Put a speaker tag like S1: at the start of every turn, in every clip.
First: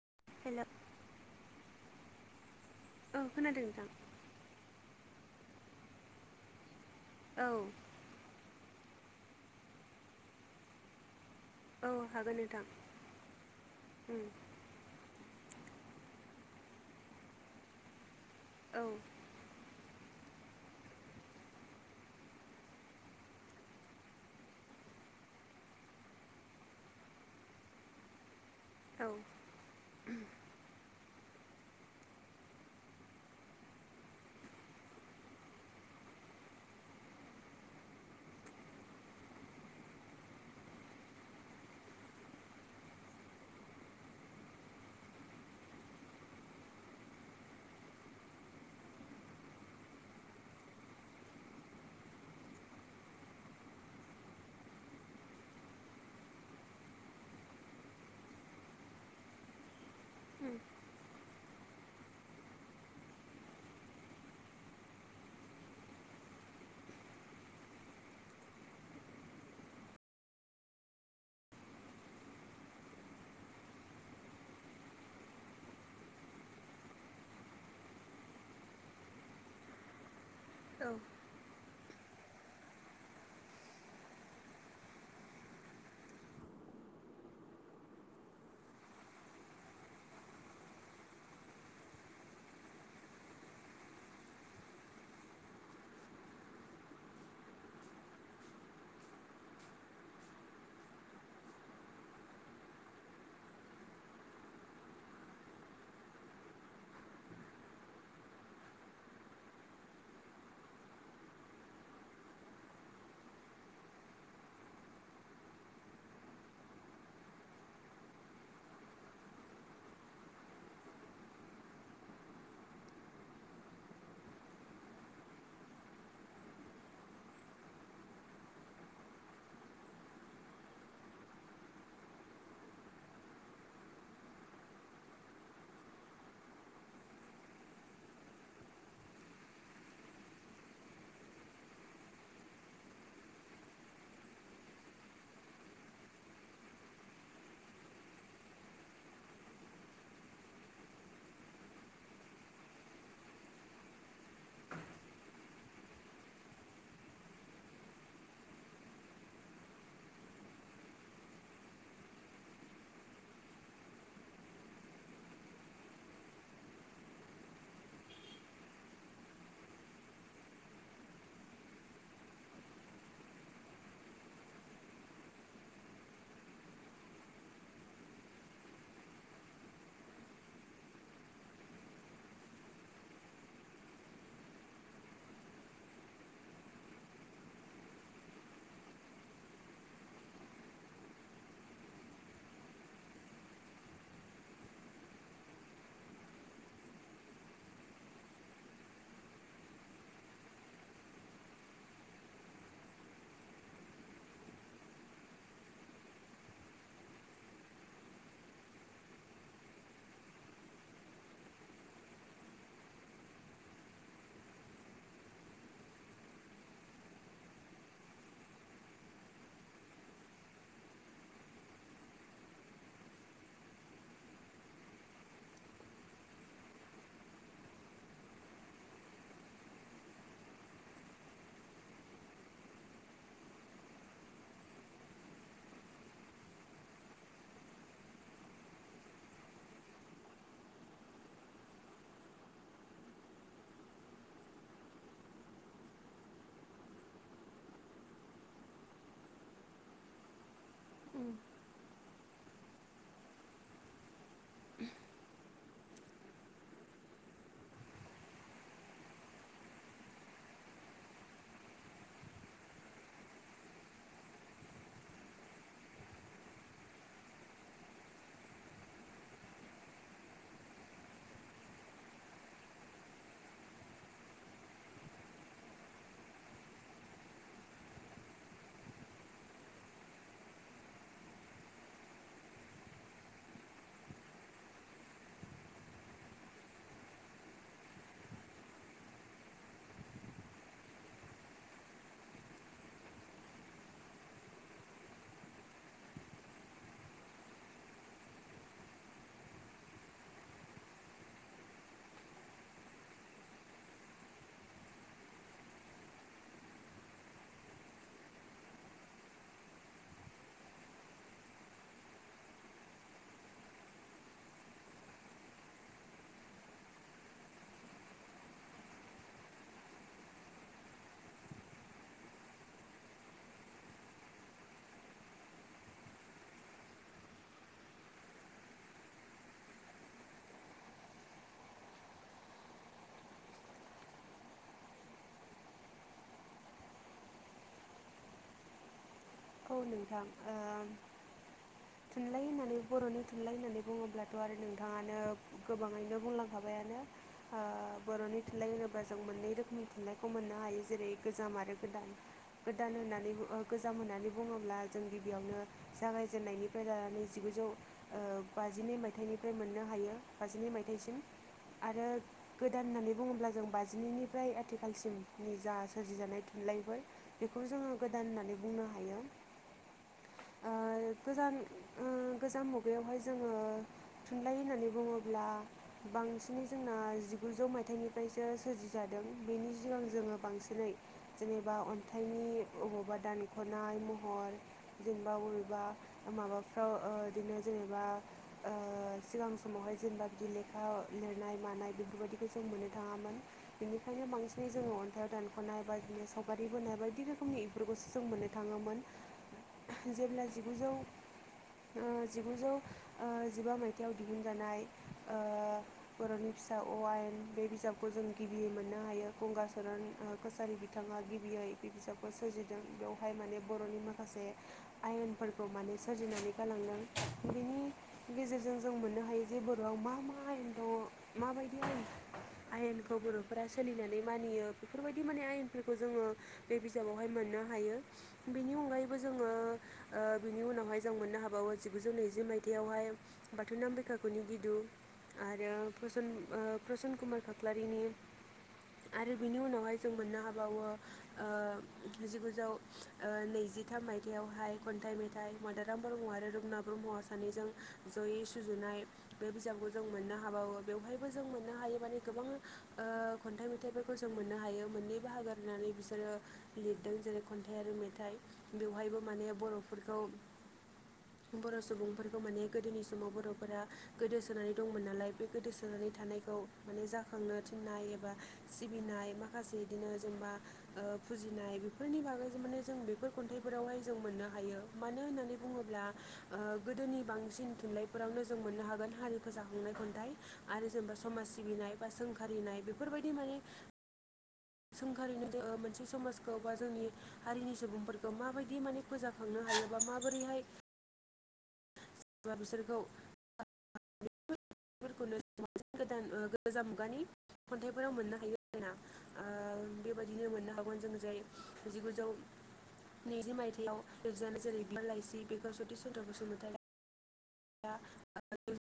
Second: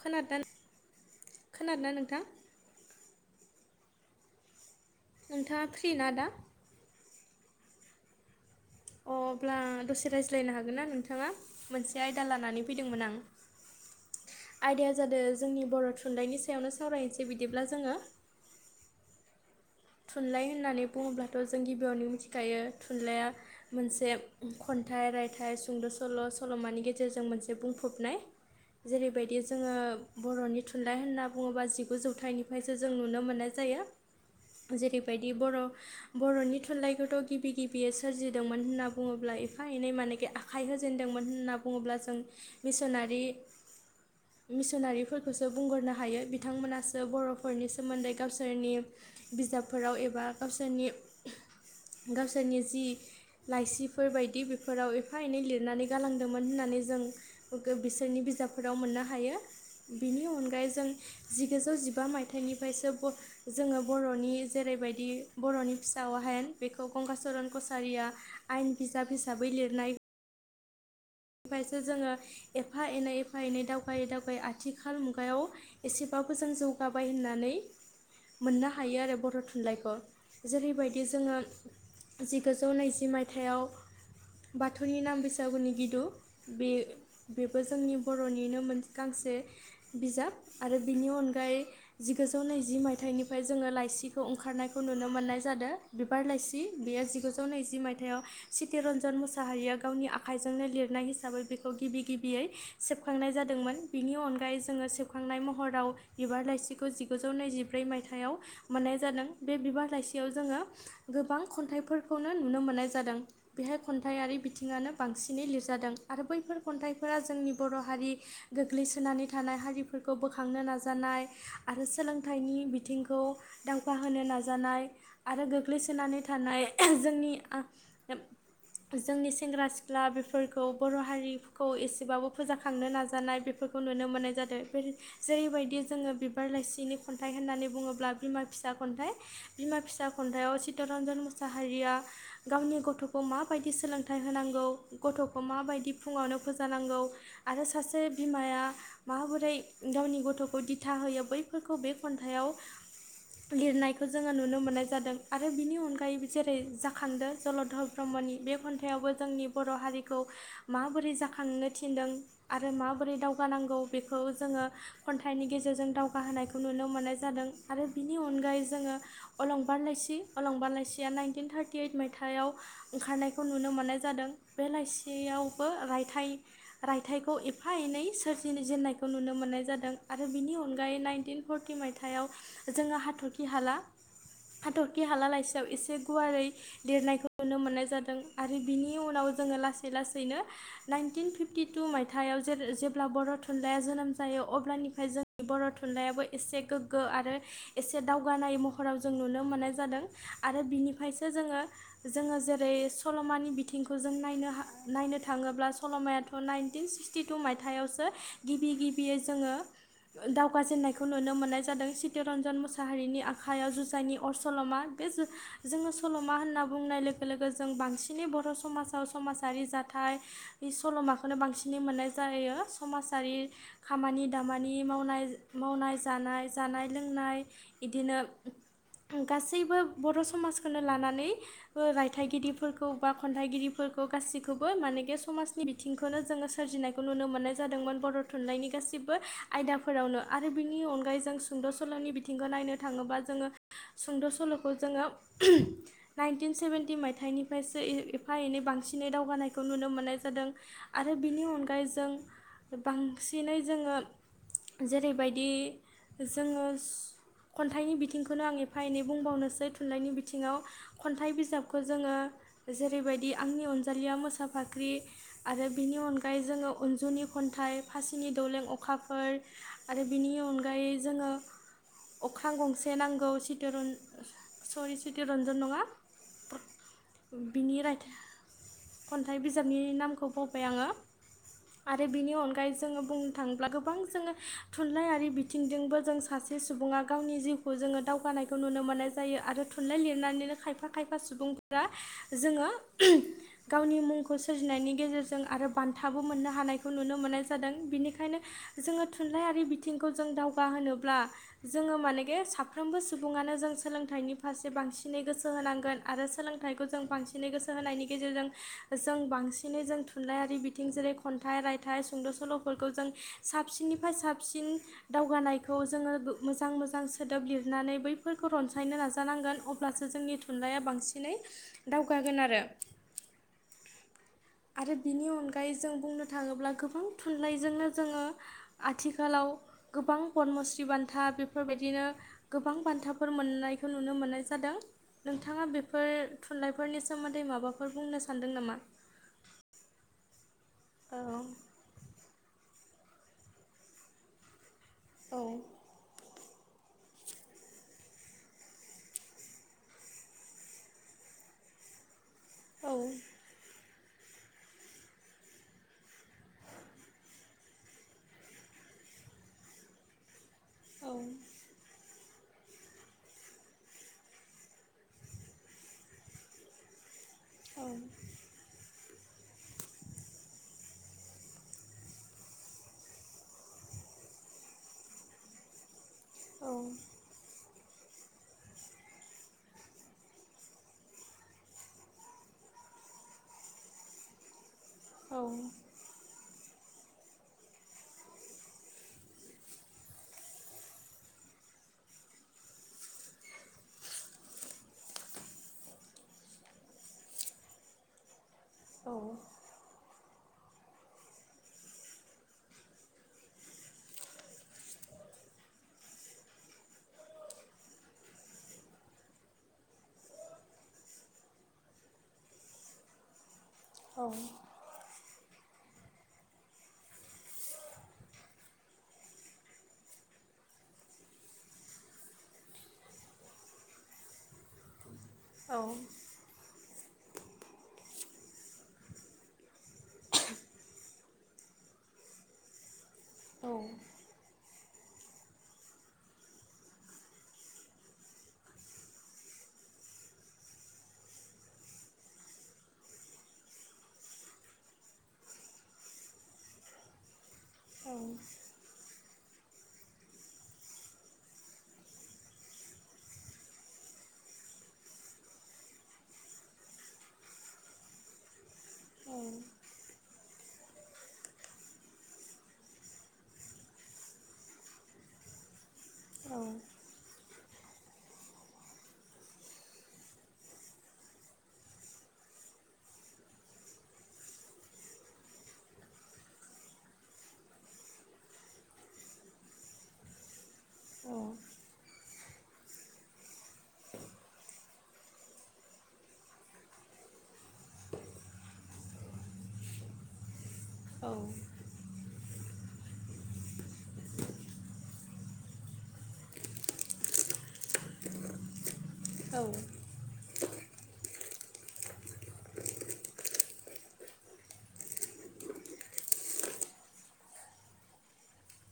S1: खोन
S2: हेल' औ
S1: खोनादोंनाा नोंथां?
S2: औ खोनादों नोंथां
S1: नोंथाङा फ्रि ना दा?
S2: औ
S1: अ अब्ला दसे रायज्लायनो हागोन ना नोंथाङा?
S2: औ
S1: मोनसे आयदा
S2: हागोन नोंथां
S1: लानानै फैदोंमोन आं
S2: उम
S1: आयदाया जादों जोंनि बर' थुनलाइनि सायावनो सावरायनोसै बिदिब्ला जोङो
S2: औ
S1: थुनलाइ होननानै बुङोब्लाथ' जों गिबियावनो मिथिखायो थुनलाइया मोनसे खन्थाइ रायथाइ सुंद' सल' सल'मानि गेजेरजों मोनसे बुंफबनाय।
S2: औ
S1: जेरैबायदि जोङो बर'नि थुनुलाइ होन्ना बुङोब्ला जिगु जौथाइनिफ्रायसो जों नुनो मोननाय जायो। जेरैबायदि बर' बर'नि थुनलाइखौथ' गिबि गिबियै सोरजिदोंमोन होनना बुङोब्ला एफा एनै मानेखि आ आखाइ होजेनदोंमोन होनना बुङोब्ला जों मिसननारि मिसनारिफोरखौसो बुंग्रोनो हायो बिथांमोनासो बर'फोरनि सोमोन्दै गावसोरनि बिजाबफोराव एबा गावसोरनि गावसोरनि जि लाइसिफोर बायदि बेफोराव एफा एनै लिरनानै गालांदोंमोन होननानै जों बिसोरनि बिजाबफोराव मोननो हायो। बिनि
S2: उम
S1: अनगायै जों जिगुजौ जिबा मायथाइनिफ्रायसो जोङो बर'नि जेरैबायदि बर'नि फिसायाव हायेन बेखौ गंगचरन कसारिया आयेन बिजाब हिसाबै लिरनाय फ्रायसो जोङो एफा एनै एफा एनै दावगै दावगायै आथिखाल मुगायाव एसेबाबो जों जौगाबाय होननानै मोननो हायो आरो बर' थुनलाइखौ।
S2: औ
S1: जेरैबायदि जोङो जिगुजौ नैजि मायथाइयाव बाथौनि नाम बैसागुनि गिदु बे बेबो जोंनि बर'निनो गांसे बिजाब आरो बिनि अनगायै जिगुजौ नैजि मायथाइनिफ्राय जोङो लाइसिखौ ओंखारनायखौ नुनो मोननाय जादों बिबार लाइसि बेयो जिगुजौ नैजि मायथाइाव सितिरन्जन मुसाहारिया गावनि आखाइजोंनो लिर खोबनाय हिसाबै बेखौ गिबि गिबियै सेबखांनाय जादोंमोन बेनि अनगायै जोङो सेबखांनाय महराव बिबार लाइसिखौ जिगुजौ नैजिब्रै मायथाइाव मोननाय जादों बे बिबार लाइसियाव जोङो गोबां खन्थाइफोरखौनो नुनो मोननाय जादों। बेहाय खन्थाइरारि बिथिङानो बांसिनै लिरजादों आरो बैफोर खन्थाइफोरा जोंनि बर' हारि गोग्लैसोनानै थानाय हारिफोरखौ बोखांनो नाजानाय आरो सोलोंथाइनि बिथिंखौ दावगा होनो नाजानाय आरो गोग्लैसोनानै थानाय जोंनि जोंनि सेंग्रा सिख्ला बेफोरखौ बर' हारि हारिखौ एसेबाबो फुजाखांनो नाजानाय बेफोरखौ नुनो मोन्नाय जादों बे जेरैबायदि जोङो बिबार लाइसिनि खन्थाइ होननानै बुङोब्ला बिमा फिसा खन्थाइ बिमा फिसा खन्थाइआव चितरन्जन मुसाहारिया गावनि गथ'खौ माबायदि सोलोंथाइ होनांगौ गथ'खौ माबायदि फुङावनो फोजानांगौ आरो सासे बिमाया माबोरै गावनि गथ'खौ दिथा होयो बैफोरखौ बे खन्थाइाव लिरनायखौ जोङो नुनो मोननाय जादों आरो बिनि अनगायै जेरै जाखांदो जलधर ब्रह्मनि बे खन्थाइावबो जोंनि बर' हारिखौ माबोरै जाखांनो थिनदों आरो माबोरै दावगानांगौ बेखौ जोङो खन्थाइनि गेजेरजों दावगाहोनायखौ नुनो मोननाय जादों। आरो बिनि अनगायै जोङो अलंबार लाइसि अलंबार लाइसिया नाइनटिन थार्टि ओइद मायथायाव ओंखारनायखौ नुनो मोननाय जादों बे लाइसियावबो रायथाइ रायथाइखौ एफा एनै सोरजिनि जेननायखौ नुनो मोन्नाय जादों आरो बिनि अनगायै नाइनटिन फरटि मायथाइआव जोङो हाथरखि हाला हाथरखि हाला लासियाव एसे गुवारै लिरनायखौ नुनो मोननाय जादों आरो बिनि उनाव जोङो लासै लासैनो नाइनटिन फिफटि टु मायथाइआव जेर जेब्ला बर' थुनलाइया जोनोम जायो अब्लानिफ्राय जों बर' थुनलाइयाबो एसे गोग्गो आरो एसे दावगानाय महराव जों नुनो मोननाय जादों आरो बिनिफायसो जोङो जोङो जेरै सल'मानि बिथिंखौ जों नायनो हा नायनो थाङोब्ला सल'मायाथ' नाइनटिन सिक्सटि टु मायथाइयावसो गिबि गिबियो जोङो दावगा जेननायखौ नुनो मोन्नाय जादों चितरन्जन मुसाहारिनि आखाइयाव जुजाइनि अर सल'मा बे जो-जोङो सल'मा होनना बुंनाय लोगो लोगो जों बांसिनै बर' समाज [unintelligible] समाजारि जाथाय बि सल'माखोनो बांसिनै मोननाय जायो समाजारि खामानि दामानि मावनाय मावनाय जानाय जानाय लोंनाय इदिनो गासैबो बर' समाजखोनो लानानै बो रायथाइगिरिफोरखौ बा खन्थाइगिरि फोरखौ गासिखौबो मानेखे समाजनि बिथिंखोनो जोङो सोरजिनायखौ नुनो मोननाय जादोंमोन बर' थुन्लाइनि गासिब्बो आयदाफोरावनो आरो बिनि अनगायै जों सुंद' सल'नि बिथिंखो नायनो थाङोबा जोङो सुंद' सल'खौ जोङो नाइनटिन सेभेन्टि मायथाइनिफ्रायसो इ एफा एनै बांसिनै दावगानायखौ नुनो मोननाय जादों आरो
S2: उम
S1: बेनि अनगायै जों बांसिनै जोङो जेरैबायदि जोङो खन्थाइनि बिथिंखौनो आं एफा एनै बुंबावनोसै थुनलाइनि बिथिङाव। खन्थाइ बिजाबखौ जोङो जेरैबायदि आंनि अनजालिया मोसा फाख्रि आरो बिनि अनगायै जोङो उन्जुनि खन्थाइ फासिनि दौलें अखाफोर आरो बिनि अनगायै जोङो अख्रां गंसे नांगौ सितरन सररि चितुरन्जन नङा बिनि रायथ खन्थाइ बिजाबनि नामखौ बावबाय आङो। आरो बिनि अनगायै जोङो बुंनो थाङोब्ला गोबां जोङो थुनलाइयारि बिथ थिंजोंबो जों सासे सुबुङा गावनि जिउखौ जोङो दावगानायखौ नुनो मोननाय जायो आरो थुनलाइ लिरनानैनो खायफा फा खायफा सुबुंफोरा जोङो गावनि मुंखौ सोरजिनायनि गेजेरजों आरो बान्थाबो मोननो हानायखौ नुनो मोननाय जादों बेनिखायनो जोङो थुनलाइयारि बिथिंखौ जों दावगा होनोब्ला जोङो मानेगे साफ्रोमबो सुबुङानो जों सोलोंथाइनि फारसे बांसिनै गोसो होनांगोन। आरो सोलोंथाइखौ जों बांसिनै गोसो हो-होनायनि गेजेरजों जों बांसिनै जों थुनलाइयारि बिथिं जेरै खन्थाइ रायथाइ सुंद' सल' फोरखौ जों साबसिननिफाय साबसिन दावगानायखौ जोङो गो मोजां मोजां सोदोब लिरनानै बैफोरखौ रनसायनो नाजानांगोन अ ब्लासो जोंनि थुनलाइया बांसिनै दावगागोन आरो। आरो बिनि अनगायै जों बुंनो थाङोब्ला गोबां थुनलाइजोंनो जोङो आथिखालाव गोबां पद्मस्रि बान्था बेफोरबायदिनो गोबां बान्थाफोर मोननायखौ नुनो मोननाय जादों। नोंथाङा बेफोर थुनलाइफोरनि सोमोन्दै माबाफोर बुंनो सान्दों नामा?
S2: औ नोंथां ओ
S1: औ।
S2: थुन्लाइ होननानै बर'नि थुनलाइ होननानै बुङोब्ला थ' आरो नोंथाङानो
S1: औ
S2: गोबाङैनो बुंलांखाबायानो। ओ बर'नि थुनलाइ होनोबा जों मोननै रोखोमनि थुनलाइखौ मोननो हायो जेरै गोजाम आरो गोदान।
S1: औ
S2: गोदान होननानै बो ओ गोजाम होन्नानै बुङोब्ला जों गिबियावनो जागायजेननायनि निफ्राय लानानै जिगुजौ ओ बाजिनै मायथाइनिफ्राय मोननो हायो। बाजिनै
S1: औ
S2: मायथाइसिम आरो गोदान होननानै बुङोब्ला जों बाजिनैनिफ्राय आथिखालसिमनि जा सोरजिजानाय थुनलाइफोर बेखौ
S1: औ
S2: जोङो गोदान होननानै बुंनो हायो ओ गोदान गोजाम मुगायावहाय जोङो थुनलाइ होननानै बुङोब्ला बांसिनै
S1: औ
S2: जोंना जिगुजौ मायथाइनि फ्रायसो सोरजिादों बेनि सिगां जोङो बांसिनै जेनेबा अन्थाइनि अबावबा दानख'नाय महर जेनेबा
S1: औ
S2: बबेबा माबाफ्राव बिदिनो जेनेबा सिगां समावहाय जेनेबा बिदि लेखा लिरनाय मानाय बेफोरबायदिखौ जों मोननो थाङामोन बेनिखायनो बांसिनै जोङो अन्थाइआव दानख'नाय बायदिनो सावगारि बोनाय बायदि रोखोमनि बेफोरखौसो जों मोननो थाङोमोन
S1: औ
S2: जेब्ला जिगुजौ जिगुजौ जिबा मायथाइाव दिहुनजानाय ओ बर'नि फिसा अ आयेन बे बिजाबखौ जों गिबियै मोननो हायो गंगचरन कसारि बिथाङा गिबियै बे बिजाबखौ सोरजिदों बेयाव हाय माने बर'नि
S1: औ
S2: माखासे
S1: औ
S2: आयेनफोरखौ माने सोरजिनानै गालांदों बिनि गेजेरजों जों मोननो हायो जे बर'आव मा मा आयेन दङ माबायदि आयेन आयेनखौ बर'फोरा सोलिनानै मानियो बेफोरबायदि माने आयेनफोरखौ जोङो बे बिजाबावहाय मोननो हायो बेनि अनगायैबो जोङो ओ बिनि उनावहाय जों मोननो हाबाय बाव जिगुजौ नैजि मायथायावहाय बाथौनाम बैखागुनि गिदु आरो प्रसन ओ प्रसन कुमार खाख्लारिनि आरो बिनि उनावहाय जों मोननो हाबावो ओ जिगुजौ नैजिथाम मायथाइयावहाय खन्थाइ मेथाइ मादाराम ब्रह्म आरो रुपनाथ ब्रह्मआ सानैजों जयै सुजुनाय बे बिजाबखौ जों मोननो हाबावो बेवहायबो जों मोननो हायो माने गोबां ओ खन्थाइ मेथाइफोरखौ जों मोननो हायो मोननै बाहागो गनानै बिसोरो लिरदों जेरै खन्थायारि मेथाइ बेवहायबो माने बर'फोरखौ बर' सुबुंफोरखौ माने गोदोनि समाव बर'फोरा गोदोसोनानै दंमोन नालाय बे गोदोसोनानै थानायखौ माने जाखां खांनो थिननाय एबा सिबिनाय माखासे इदिनो जेनेबा ओ फुजिनाय बेफोरनि बागै माने जों बेफोर खन्थाइफोरावहाय जों मोननो हायो मानो होननानै बुङोब्ला ओ गोदोनि बांसिन थुनलाइफोरावनो जों मोननो हागोन हारि फोजाखांनाय खन्थाइ आरो जेनेबा समाज सिबिनाय बा सोंखारिनाय बेफोरबायदि माने सोंखारिनो ओ मोनसे समाजखौ बा जोंनि हारिनि सुबुंफोरखौ माबायदि माने फोजाखांनो हायो बा माबोरैहाय
S1: औ
S2: बिसोरखौ [inaudible] गोदान गोजा मुगानि खन्थाइफोराव मोननो हायो आरोना ओ
S1: औ
S2: बेबायदिनो मोननो हागोन जों जाय जिगुजौ नैजि मायथाइयाव लिरजानो जेरै बिबार लाइसि बेफोर सति चन्द्र बसुमतारि [unintelligible]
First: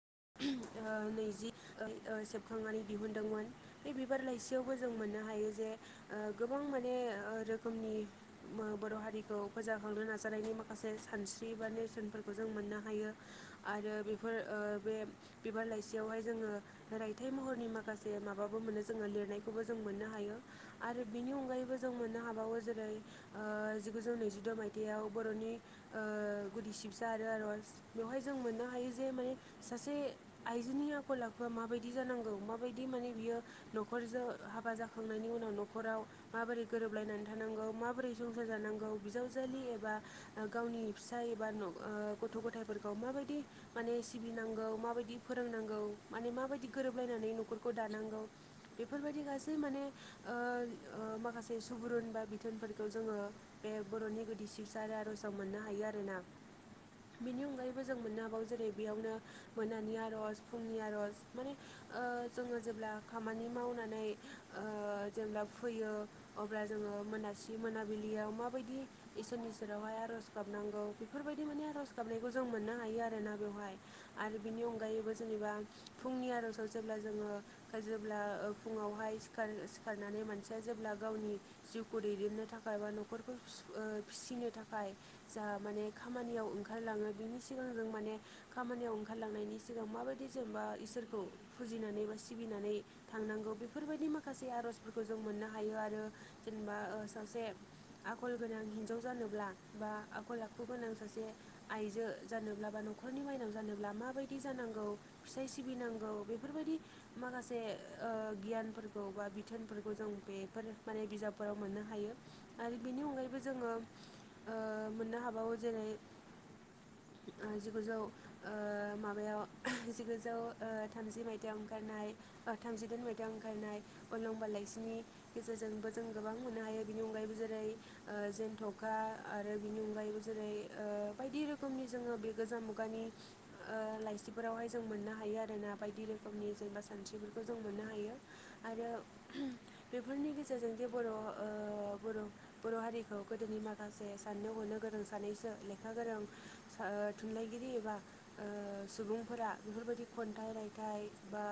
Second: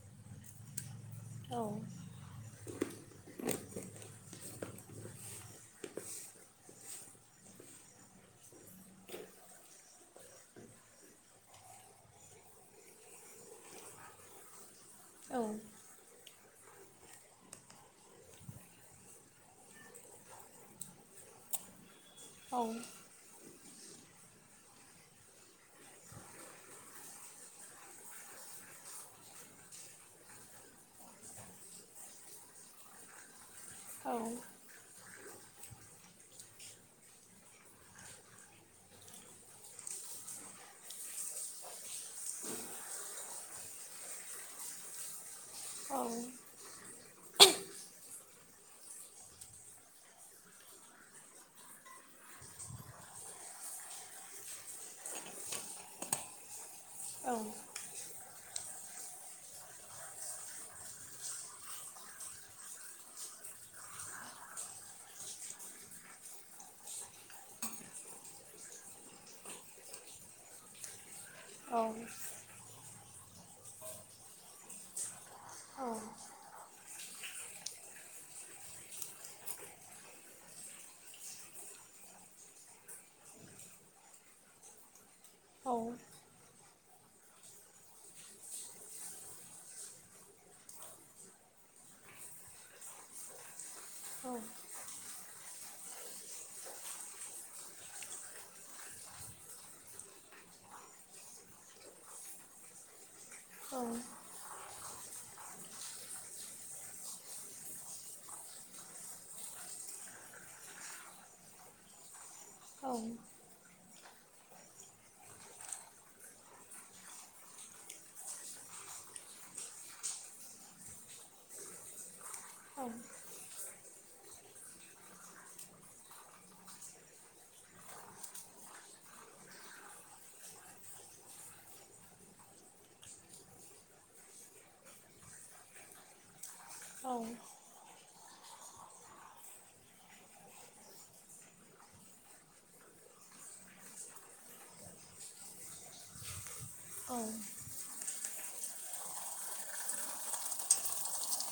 S2: खांनानै दिहुनदोंमोन बे बिबार लाइसियावबो जों मोननो हायो जे ओ गोबां माने रोखोमनि बर' हारिखौ फोजाखांनो नाजानायनि माखासे सानस्रि बा नेरसोनफोरखौ जों मोननो हायो आरो बेफोर बे बिबार लाइसि बेवहाय जोङो रायथाइ महरनि माखासे माबाबो मोनो जोङो लिरनायखौबो जों मोननो हायो। आरो बिनि अनगायैबो जों मोननो हाबावो जेरै ओ जिगुजौ नैजिद' मायथाइयाव बर'नि ओ गुदि सिबसा आरो आर'ज बेवहाय जों मोननो हायो जे माने सासे आइजोनि आखल आखुआ माबायदि जानांगौ माबायदि माने बियो नखरजों हाबा जाखा खांनायनि उनाव न'खराव माबोरै गोरोबलायनानै थानांगौ माबोरै संसार जानांगौ बिजावजालि एबा ओ गावनि फिसाय एबा न ओ गथ' गथायफोर माबायदि माने सिबिनांगौ माबायदि फोरोंनांगौ
S1: औ
S2: माने माबायदि गोरोबलायनानै न'खरखौ दानांगौ बेफोरबायदि गासै माने ओ ओ माखासे सुबुरुन बा बिथोनफोरखौ जोङो बे बरनि गुदि सिबसा आरो आरजाव मोननो हायो आरोना
S1: औ
S2: बेनि
S1: औ
S2: अनगायै जों मोननो हाबागौ जेरै बेयावनो मोनानि आरज फुंनि आरज माने ओ जोङो जेब्ला खामानि मावनानै ओ जेब्ला फैयो अब्ला जोङो मोनासि मोनाबिलियाव माबायदि इसोरनि सेरावहाय आरज गाबनांगौ बेफोरबायदि माने आरज गाबनायखौ जों मोननो हायो आरोना बेवहाय आरो बिनि अनगायैबो जेनेबा फुंनि आरजाव जेब्ला जोङो जेब्ला ओ फुङावहाय सिखार सिखारनानै मानसिया जेब्ला गावनि जिउखौ दैदेननो थाखाय बा नखरखौ ओ फिसिनो थाखाय जा माने खामानियाव ओंखारलाङो बिनि सिगां जों माने खामानियाव ओंखारलांनायनि सिगां माबायदि जेनेबा इसोरखौ फुजिनानै बा सिबिनानै थांनांगौ बेफोरबायदि माखासे आरजफोरखौ जों मोननो हायो आरो जेनेबा ओ सासे आखल गोनां हिनजाव जानोब्ला बा आखल आखु गोनां सासे जो जानोब्ला बा नखरनि माइनाव जानोब्ला मा बाय थि जानांगौ फिसाय सिबिनांगौ बेफोरबायदि माखासे ओ गियानफोरखौ बा बिथोनफोरखौ जों बेफोर माने बिजाब फोराव मोननो हायो आरो बेनि अनगायैबो जोङो ओ मोननो हाबावो जेरै ओ जिगुजौ ओ माबायाव जिगुजौ ओ थामजि मायथाइयाव ओंखारनाय ओ थामजिदाइन मायथाइ
S1: औ
S2: बिदांखायनाय अलंबार लाइसिनि गेजेरजोंबो जों गोबां मोननो हायो बिनि अनगायैबो जेरै ओ जेनथखा आरो बिनि अनगायैबो जेरै ओ बायदि रोखोम रोखोमनि जोङो बे गोजाम मुगानि ओ लाइसिफोरावहाय जों मोननो हायो आरोना बायदि रोखोमनि जेनेबा खानथिफोरखौ जों मोननो हायो आरो बेफोरनि गेजेरजों जे बर' ओ बर' बर हारिखौ गोदोनि माखासे साननो हनो गोरों सानैसो लेखा गोरों ओ थुनलाइगिरि एबा ओ सुबुंफोरा बेफोरबायदि खन्थाइ रायथाइ बा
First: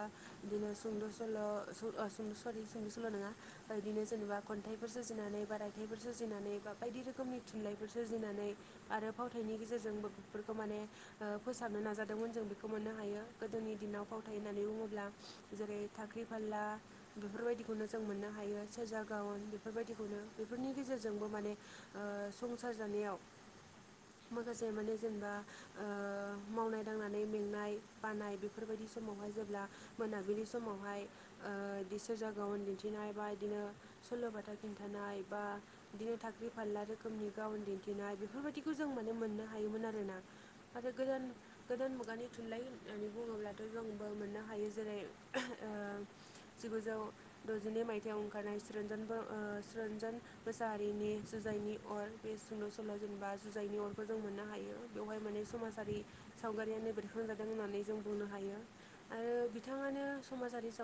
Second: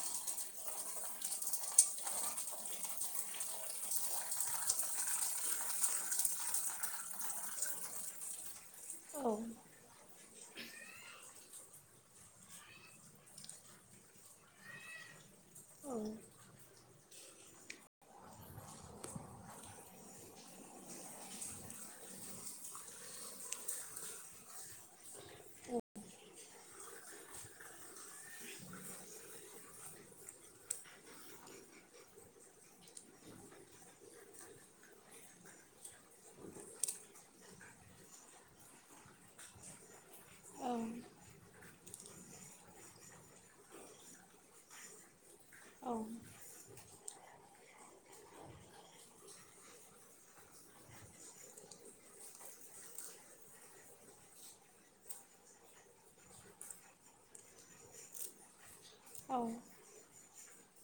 S2: बिदिनो सुंद' सल''सरि सुंद' सल' नङा ओ बिनो जेनेबा खन्थाइफोर सोरजिनानै बा रायथाइफोर सोरजिनानै बा बायदि रोखोमनि थुनलाइफोर सोरजिनानै आरो फावथायनि गेजेरजोंबो बेफोरखौ माने ओ फोसाबनो नाजादोंमोन जों बेखौ मोननो हायो गोदोनि दिनाव फावथाय होननानै बुङोब्ला जेरै थाखाख्रि फारला बेफोरबायदिखौनो जों मोननो हायो सेरजा गावन बेफोरबायदिखौनो बेफोरनि गेजेरजोंबो माने ओ संसार जानायाव माखासे माने जेनेबा ओ मावनाय दांनानै मेंनाय बानाय बेफोरबायदि समावहाय जेब्ला मोनाबिलि समावहाय ओ सोरजागायावनो दिन्थिनाय बा बिदिनो सल'बाथा खिन्थानाय बा बिदिनो थाखाख्रि फाला रोखोमनि गावन दिन्थिनाय बेफोरबायदिखौ जों माने मोननो हायोमोन आरोना आरो गोजान गोदान मुगानि थुनलाइ होननानै बुङोब्लाथ जोंबो मोननो हायो जेरै ओ जिगुजौ दजिनै मायथाइयाव ओंखारनाय‌ चितरन्जन बर' ओ चितरन्जन मोसाहारिनि जुजाइनि अर बे सुंद सल' जेनेबा जुजाइनि अरखो जों मोननो हायो बेवहाय माने समाजारि सावगारियानो बेरखां जादों होननानै जों बुंनो हायो। आरो बिथाङानो समाजारि साव